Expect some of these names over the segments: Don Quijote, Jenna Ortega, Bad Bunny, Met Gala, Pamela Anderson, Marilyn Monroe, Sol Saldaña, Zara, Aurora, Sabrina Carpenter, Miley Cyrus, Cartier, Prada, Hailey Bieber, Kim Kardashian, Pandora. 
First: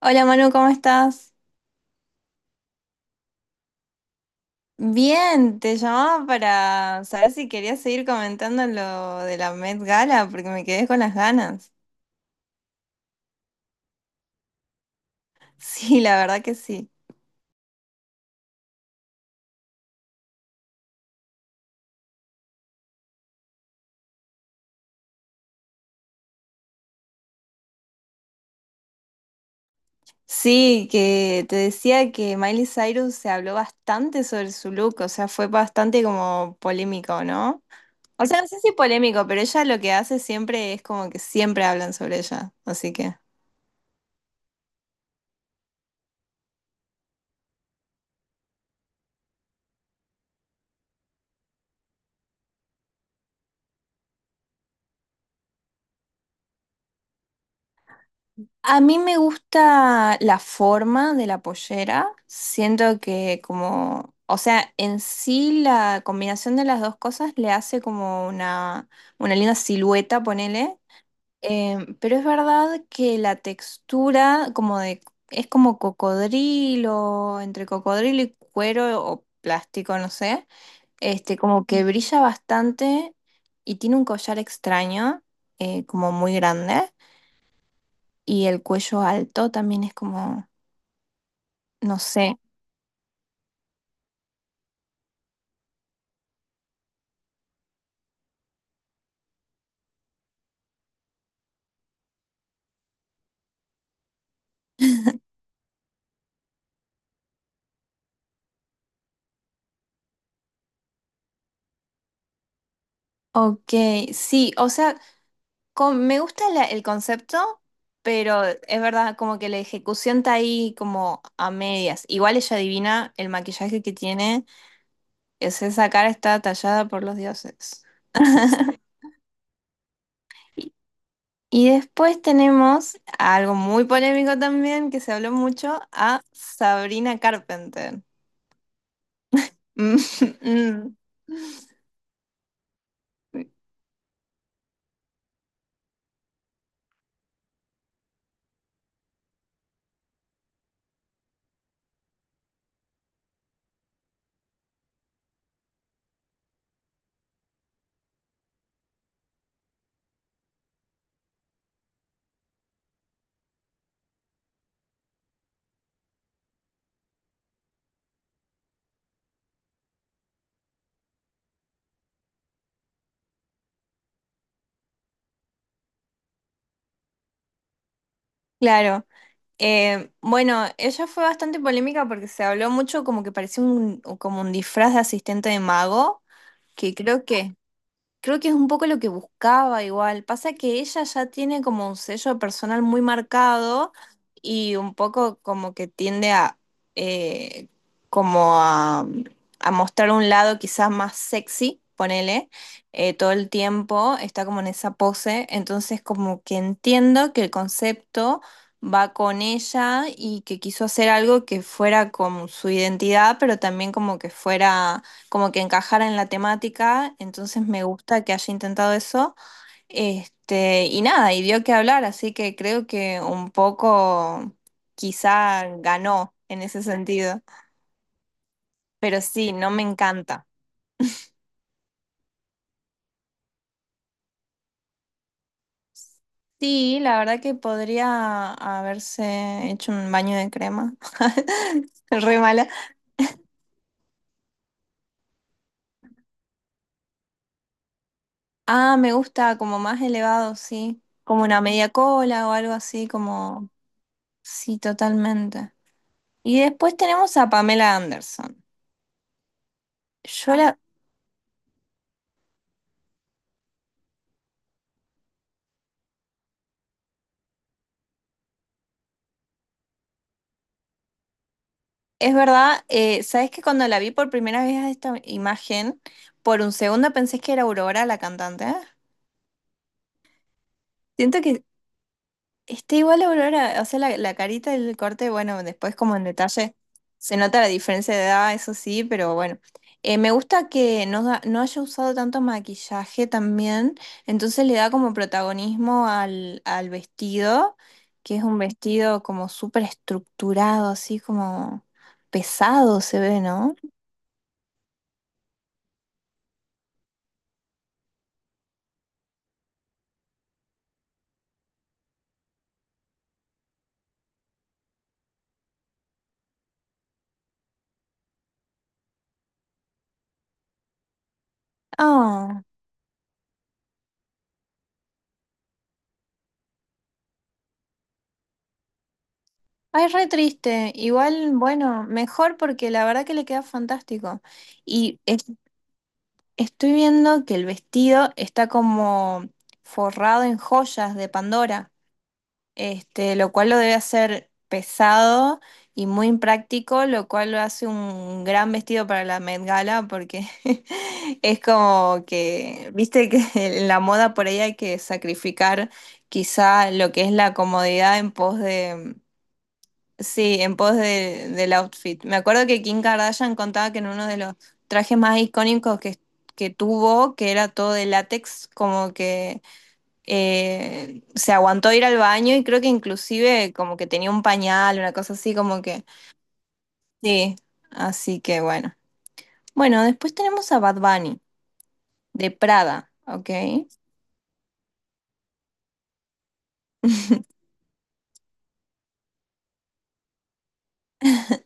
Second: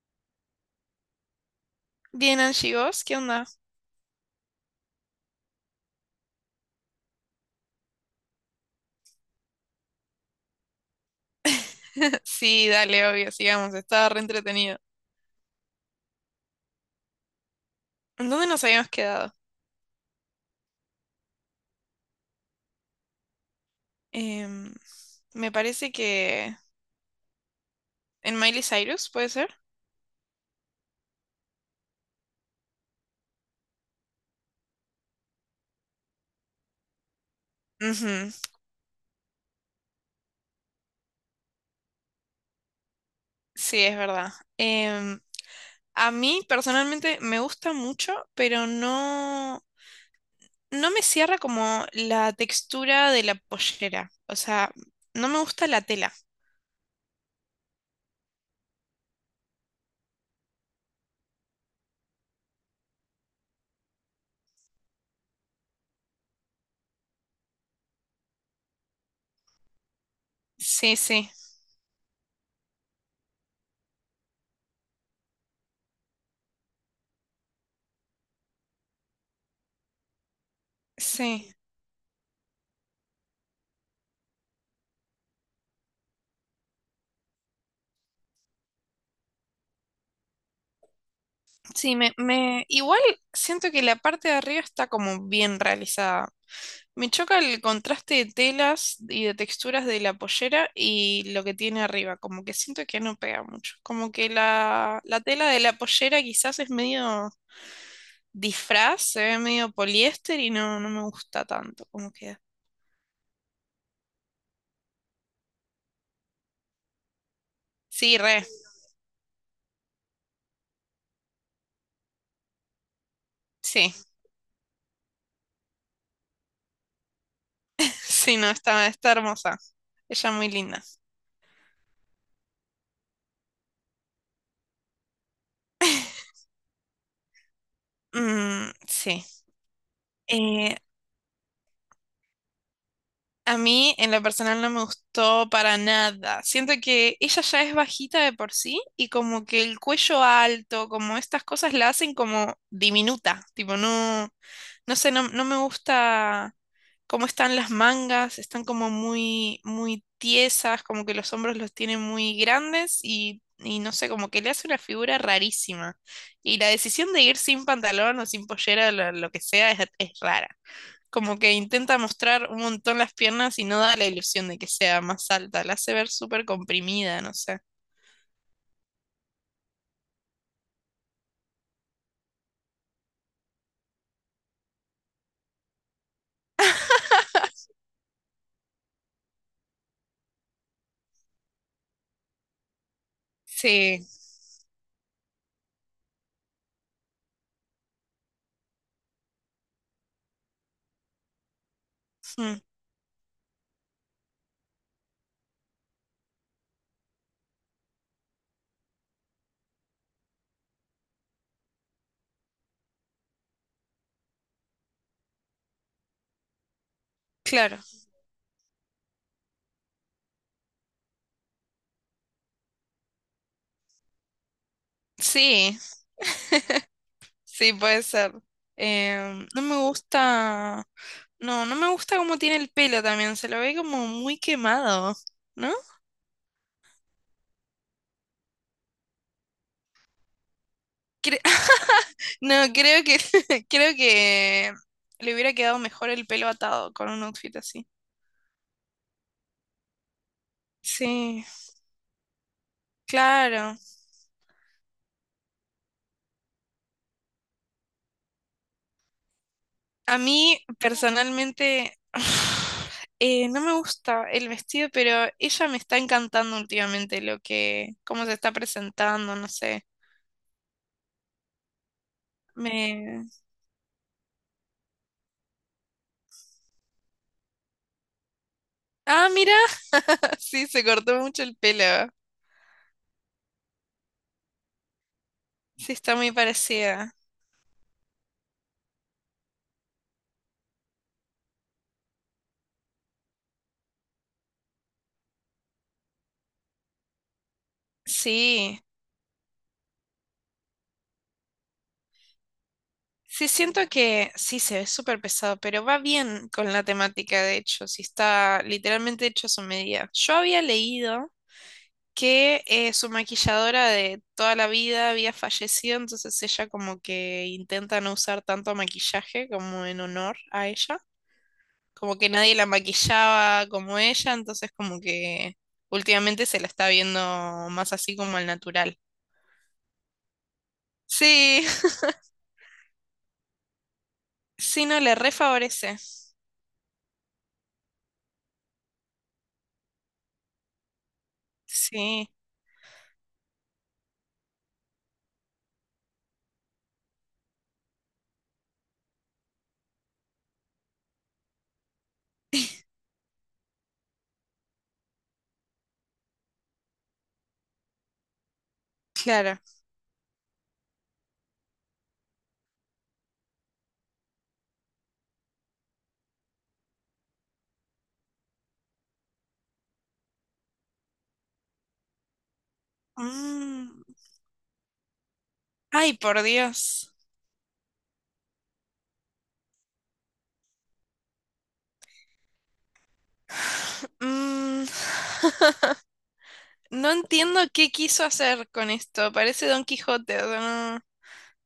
Hola Manu, ¿cómo estás? Bien, Angie, ¿vos? ¿Qué onda? Bien, te llamaba para saber si querías seguir comentando lo de la Met Gala, porque me quedé con las ganas. Sí, dale, obvio, sigamos, estaba re entretenido. Sí, la verdad que sí. ¿En dónde nos habíamos quedado? Em, me parece que en Miley Cyrus, ¿puede ser? Sí, que te decía que Miley Cyrus se habló bastante sobre su look, o sea, fue bastante como polémico, ¿no? O Ujú. sea, no sé si polémico, pero ella lo que hace siempre es como que siempre hablan sobre ella, así que... Sí, es verdad. Em, a mí personalmente me gusta mucho, pero no, no me cierra como la textura de la pollera. O sea, no me gusta la tela. A mí me gusta la forma de la pollera. Siento que como, o sea, en sí la combinación de las dos cosas le hace como una linda silueta, ponele. Sí, sí, Pero es verdad que la textura como de, es como cocodrilo, entre cocodrilo y cuero o plástico, no sé. Este, sí. como que brilla bastante y tiene un collar extraño, como muy grande y el cuello alto también es como, Sí, no sé. Igual siento que la parte de arriba está como bien realizada. Me choca el contraste de telas y de texturas de la pollera y lo que tiene arriba, como que siento que no pega mucho, como que la tela de la pollera quizás es medio disfraz, se ve medio poliéster y no, no me gusta tanto como queda. Ok, sí, o sea, me gusta el concepto, Sí, pero re, es verdad, como que la ejecución está ahí como a medias. Igual ella adivina el maquillaje que sí, tiene, es esa cara está tallada por los dioses. sí, no, está, está hermosa, ella muy Y linda. y después tenemos algo muy polémico también, que se habló mucho, a Sabrina Carpenter. Mm, sí. Mm, Eh, mm, a mí en lo personal no me gustó para nada. Siento que ella ya es bajita de por sí y como que el cuello alto, como estas cosas la hacen como diminuta. Tipo, no, no sé, no, no me gusta cómo están las mangas, están como muy, muy tiesas, como que los hombros los tienen muy grandes y no sé, como que le hace una figura rarísima. Y la decisión de ir sin pantalón o sin pollera, lo que sea, es rara. Como que intenta mostrar un montón las piernas y no da la ilusión de que sea más alta. La hace ver súper comprimida, no sé. claro. Bueno, ella fue bastante polémica porque se habló mucho como que parecía un, como un disfraz de asistente de mago, que creo que Creo que es un poco lo que buscaba igual. Pasa que ella ya tiene como un sello personal muy marcado Sí, y un poco como que tiende a eh, como a, a mostrar un lado quizás más sexy, ponele, mm, todo el tiempo, está como en esa pose. Entonces como que entiendo que el concepto va con ella y que quiso hacer algo que fuera con su identidad, pero también como que fuera como que encajara en la temática, entonces claro. me gusta que haya intentado eso. Este, y nada, y dio que hablar, así que creo que un poco quizá Sí, ganó en ese sentido, sí, puede ser. pero sí, No no me me encanta. gusta. No, no me gusta cómo tiene el pelo también. Se lo ve como muy quemado, ¿no? Sí, la verdad que podría haberse hecho un baño de crema. Cre- Re no, mala. creo que creo que le hubiera quedado mejor el pelo atado con un outfit así. Ah, me gusta como más elevado, sí. Como Sí, una media cola o algo así, como... claro. Sí, totalmente. Y después tenemos a Pamela Anderson. A Yo mí la, personalmente no me gusta el vestido, pero ella me está encantando últimamente lo que, cómo se está presentando, no sé. es verdad, Me... ¿sabes que cuando la vi por primera vez a esta imagen, por un segundo pensé que era Aurora la cantante? Ah, mira, sí, se cortó Siento mucho el que pelo. está igual a Aurora, o sea, la carita y el corte, bueno, Sí, después como está en muy detalle parecida. se nota la diferencia de edad, eso sí, pero bueno. Me gusta que no, no haya usado tanto maquillaje también, entonces le da como protagonismo al vestido, que es un Sí, vestido como súper estructurado, así como pesado se ve, sí, ¿no? siento que sí, se ve súper pesado, pero va bien con la temática, de hecho, sí está literalmente hecho a su medida. Yo había leído que su maquilladora de toda la vida había fallecido, entonces ella como que intenta no usar tanto maquillaje como en honor a ella, como que nadie Ah, la maquillaba como ella, entonces como que últimamente se la está viendo más así como al natural. ay, re triste. Igual, Sí, bueno, mejor porque la verdad que le queda fantástico. sí, no le Y es- refavorece. Estoy viendo que el vestido está como forrado en joyas de Pandora, Sí, este, lo cual lo debe hacer pesado y muy impráctico, lo cual lo hace un gran vestido para la Met Gala porque es como que, viste que en la moda por ahí hay que sacrificar quizá lo que es la comodidad en pos. claro. Sí, en pos del outfit. Me acuerdo que Kim Kardashian contaba que en uno de los trajes más icónicos que tuvo, que era todo de látex, como que se aguantó ir al baño y creo que inclusive como Mm. que tenía un pañal, una cosa así, como que... Ay, por Dios. Sí, así que bueno. Bueno, después tenemos a Bad Bunny, de Prada, ¿ok? Mm. No entiendo qué quiso hacer con esto. Parece Don Quijote. O sea,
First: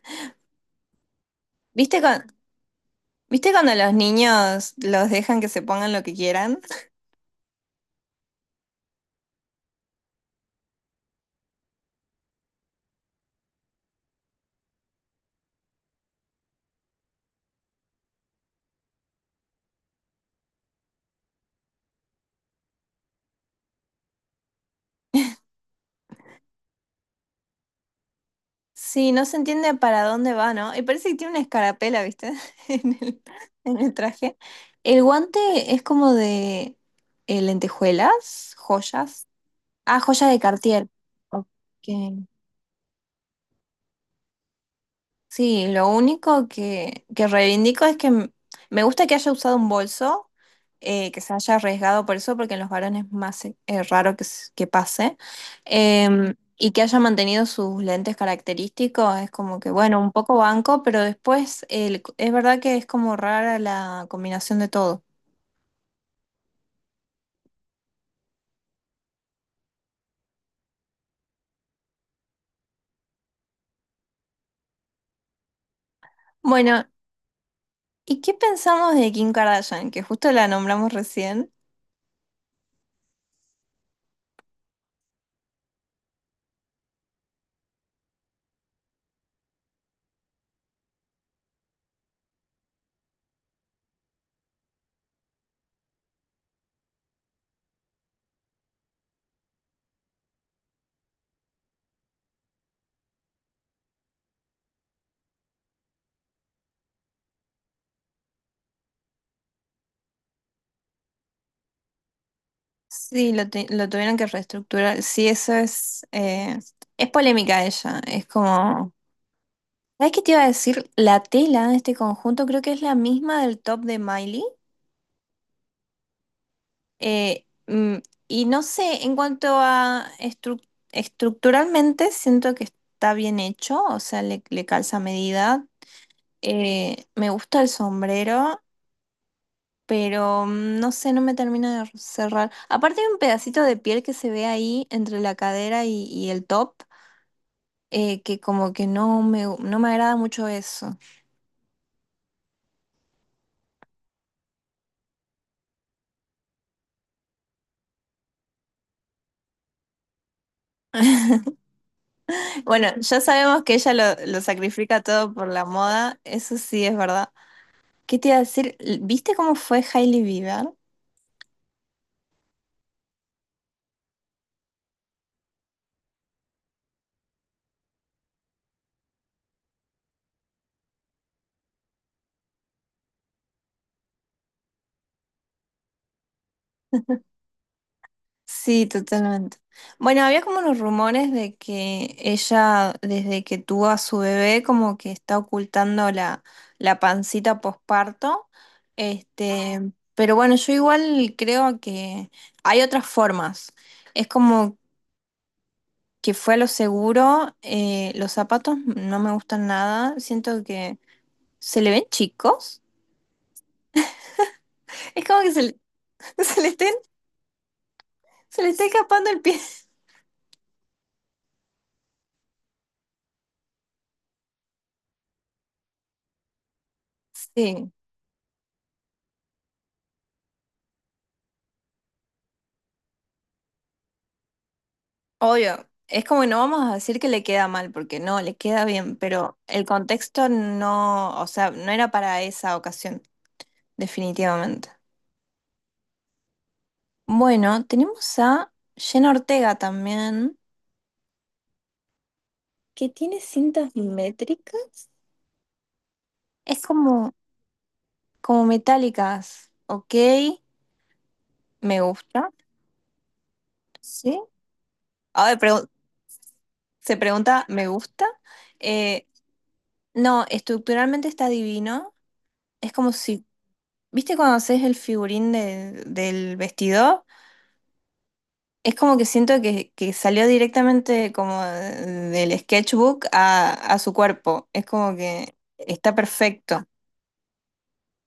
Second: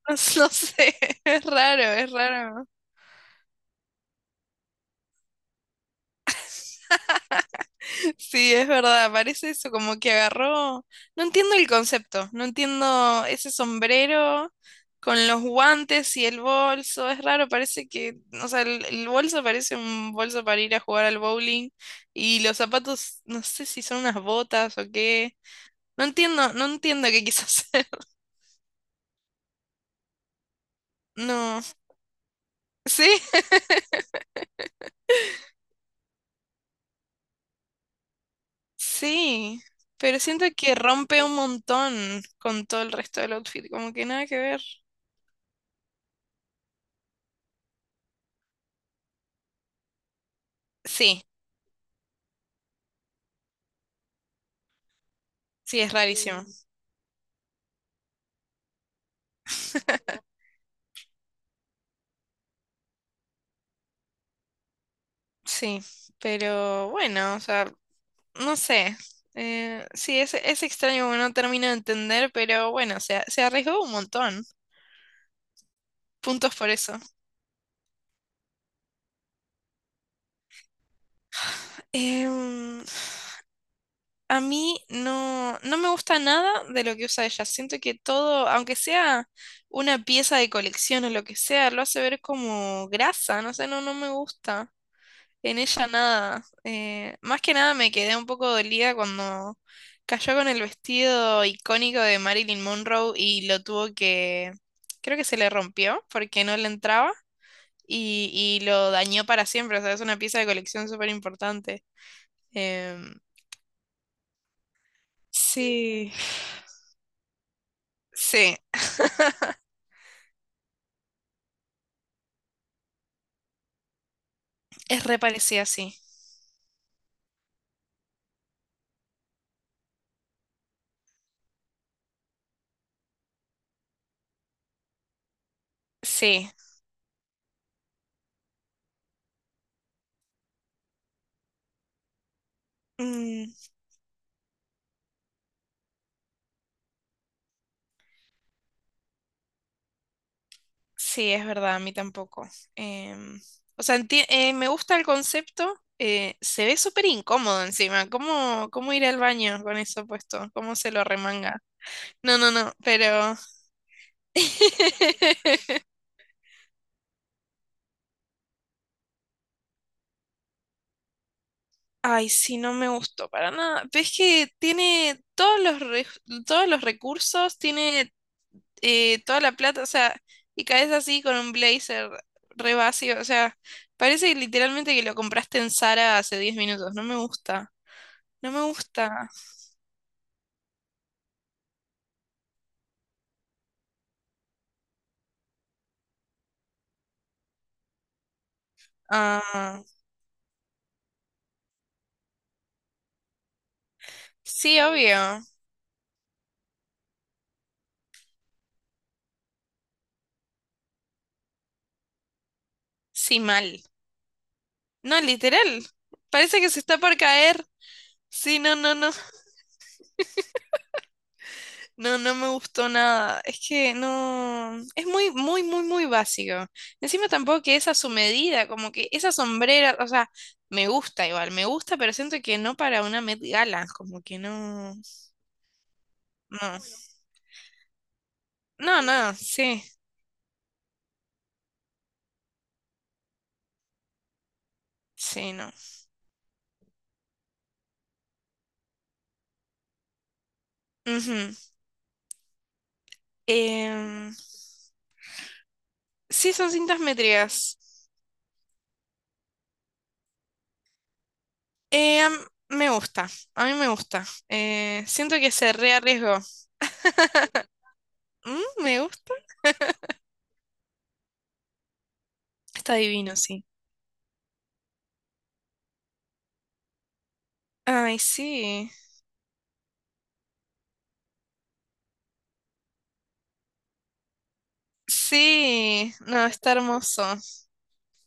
no sé, es raro, ¿Viste, es cu- raro. ¿Viste cuando los niños los dejan que se pongan lo que quieran? Sí, es verdad, parece eso, como que agarró. No entiendo el concepto, no entiendo ese sombrero con los guantes y el bolso, es raro, parece que, o sea, el bolso parece un bolso para ir a jugar al bowling y los zapatos, no sé si son unas botas o qué. No entiendo, no entiendo qué quiso hacer. Sí, no se entiende para dónde va, ¿no? Y parece que tiene una No, escarapela, ¿viste? En sí, el, en el traje. El guante es como de lentejuelas, joyas. sí, Ah, pero joya de siento que Cartier. rompe un Ok. montón con todo el resto del outfit, como que nada que ver. Sí, lo único que reivindico es que me gusta que haya usado un bolso, que Sí, se haya arriesgado por eso, porque en los varones es más raro que pase. sí, es Em, rarísimo. Mm. y que haya mantenido sus lentes característicos, es como que, bueno, un poco banco, pero después es verdad que es como rara la combinación de todo. Sí, pero bueno, o sea, no sé. Sí, es extraño porque no termino de entender, pero bueno, se arriesgó un montón. Puntos por Bueno, eso. ¿y qué pensamos de Kim Kardashian, que justo la nombramos recién? Em, a mí no, no me gusta nada de lo que usa ella. Siento que todo, aunque sea una pieza de colección o lo que sea, lo hace ver como grasa, no sé, no, no me gusta. En ella nada. Más que nada me quedé un poco dolida cuando cayó con el vestido icónico de Marilyn Monroe y lo tuvo que. Creo que se le rompió porque no le entraba y lo dañó para siempre. O sea, es una pieza de colección súper importante. Em, Sí, lo tuvieron que reestructurar. Sí, eso es. sí, Es polémica ella. Es sí, como. ¿Sabes qué te iba a decir? La tela de este conjunto creo que es la misma del top de Miley. es re parecida, sí. Eh, mm, y no sé, en cuanto a estructuralmente, siento que está bien hecho. O sea, le calza a medida. Sí. Me gusta el sombrero, pero no sé, no me termina de cerrar. Aparte hay un pedacito de piel que se ve ahí entre la cadera y el top que como que no me agrada mucho eso. Sí, es verdad, a mí tampoco. Em, o sea, me gusta el concepto. Eh, se ve súper incómodo encima. ¿Cómo, cómo ir al baño con eso puesto? ¿Cómo se lo remanga? No, no, no, Bueno, ya pero... sabemos que ella lo sacrifica todo por la moda, eso sí es verdad. ¿Qué te iba a decir? ¿Viste cómo fue Hailey Bieber? Ay, sí, no me gustó para nada. Ves que tiene todos los, todos los recursos, tiene toda la plata, o sea, y caes así con un blazer re vacío, o sea, parece literalmente que lo compraste en Zara hace 10 minutos. No me gusta, no me Sí, gusta. totalmente. Bueno, había como unos rumores de que ella, desde que tuvo a su bebé, como que está ocultando la, la pancita posparto. Ah, Este, pero bueno, yo igual creo que hay otras formas. Es como sí, obvio. que fue a lo seguro. Los zapatos no me gustan nada. Siento que se le ven chicos. Sí, mal. No, Es como que literal. Parece se le que se estén- está por caer. Sí, se le no, está no, no. escapando el pie. No, no me gustó nada. Es que no. Es muy, muy, muy, muy básico. Encima tampoco que es Sí, a su medida, como que esa sombrera, o sea, me gusta igual, me gusta, pero siento que no para una Met Gala, como que no. obvio. Es como que no No. vamos a decir que le queda mal, porque no, le queda No, bien, no, pero sí. el contexto no, o sea, no era para esa ocasión, definitivamente. Sí, no. Bueno, tenemos a Jenna Ortega también, Ujú. que tiene cintas Em, métricas. sí, son Es cintas como, métricas. como metálicas, ¿ok? Me Eh, gusta, me gusta, a mí me gusta. sí. Siento que Ahora se pregu- rearriesgó. Se pregunta, ¿me gusta? Mm, me Eh, gusta. no, estructuralmente está divino. Es Está como divino, si, sí. ¿viste cuando haces el figurín del vestido? Ay, sí. Es como que siento que salió directamente como del sketchbook a su cuerpo. Es como que está Sí, no, está perfecto. hermoso.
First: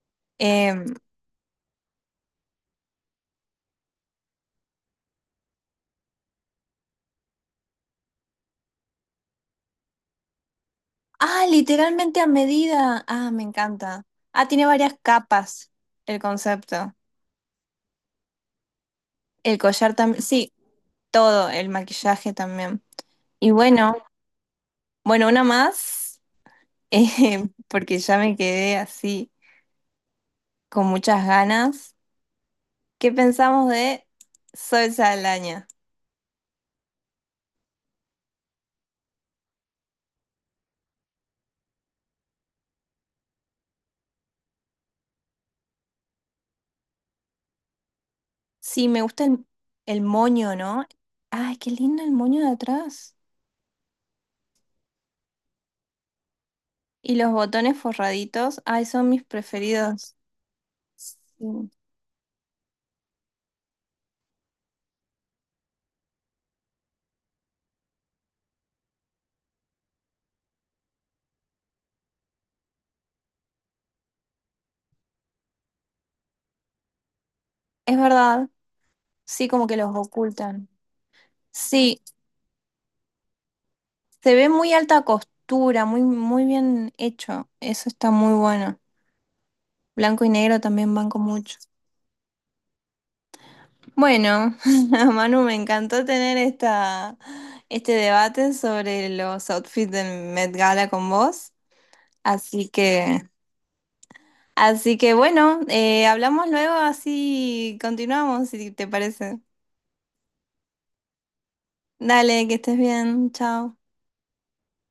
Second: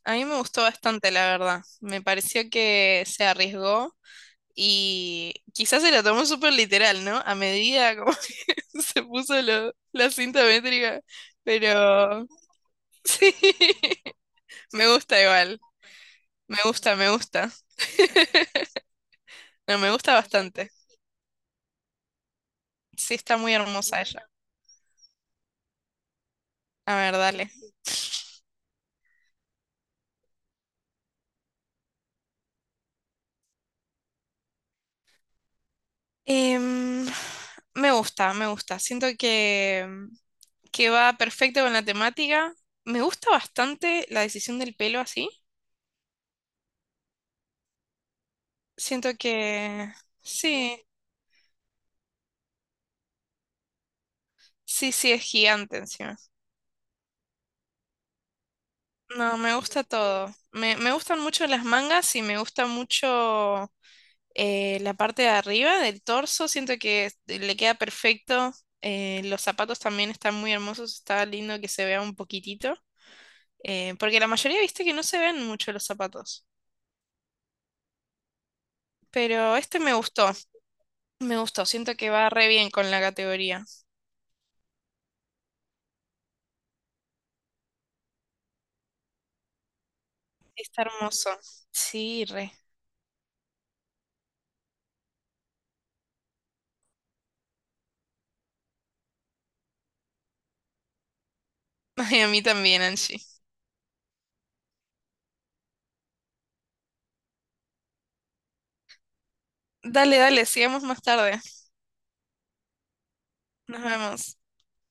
A mí me gustó Eh, bastante, la verdad. Me pareció que se arriesgó y quizás se la tomó súper literal, ¿no? A medida como que se puso la cinta métrica, ah, literalmente pero a medida. Ah, sí, me encanta. Ah, tiene me varias gusta igual. capas el Me concepto. gusta, me gusta. El No, me collar gusta también. Sí, bastante. todo, el maquillaje también. Sí, está Y muy bueno, hermosa ella. bueno, una más, A ver, dale. porque ya me quedé así con muchas ganas. ¿Qué pensamos de Sol Saldaña? Em, me gusta, me gusta. Siento que va perfecto con la temática. Me gusta bastante la decisión del pelo así. Sí, me Siento gusta que el moño, sí, ¿no? Ay, qué lindo el moño de atrás. sí, sí, es gigante encima. Y los botones forraditos, ay, son mis No, me gusta preferidos. todo. Me Sí, gustan mucho las mangas y me gusta mucho la parte de arriba del torso. Siento que le queda perfecto. Los zapatos también están muy hermosos. Está lindo que se vea un poquitito. Porque la mayoría, viste, que no se ven mucho los zapatos. es verdad, sí, Pero como que este me los gustó, ocultan. me gustó. Siento Sí, que va re bien con la categoría. se ve muy alta costura, muy, muy bien hecho. Eso está muy bueno. Blanco y negro Está también van con hermoso. mucho. Sí, re. Bueno, Manu, me encantó tener esta, este debate sobre los outfits del Met Gala con vos. Ay, a mí Así también, Angie. que, Así que bueno, hablamos luego, así continuamos, si te parece. Dale, dale, sigamos más tarde. Dale, que estés bien, chao. Nos vemos.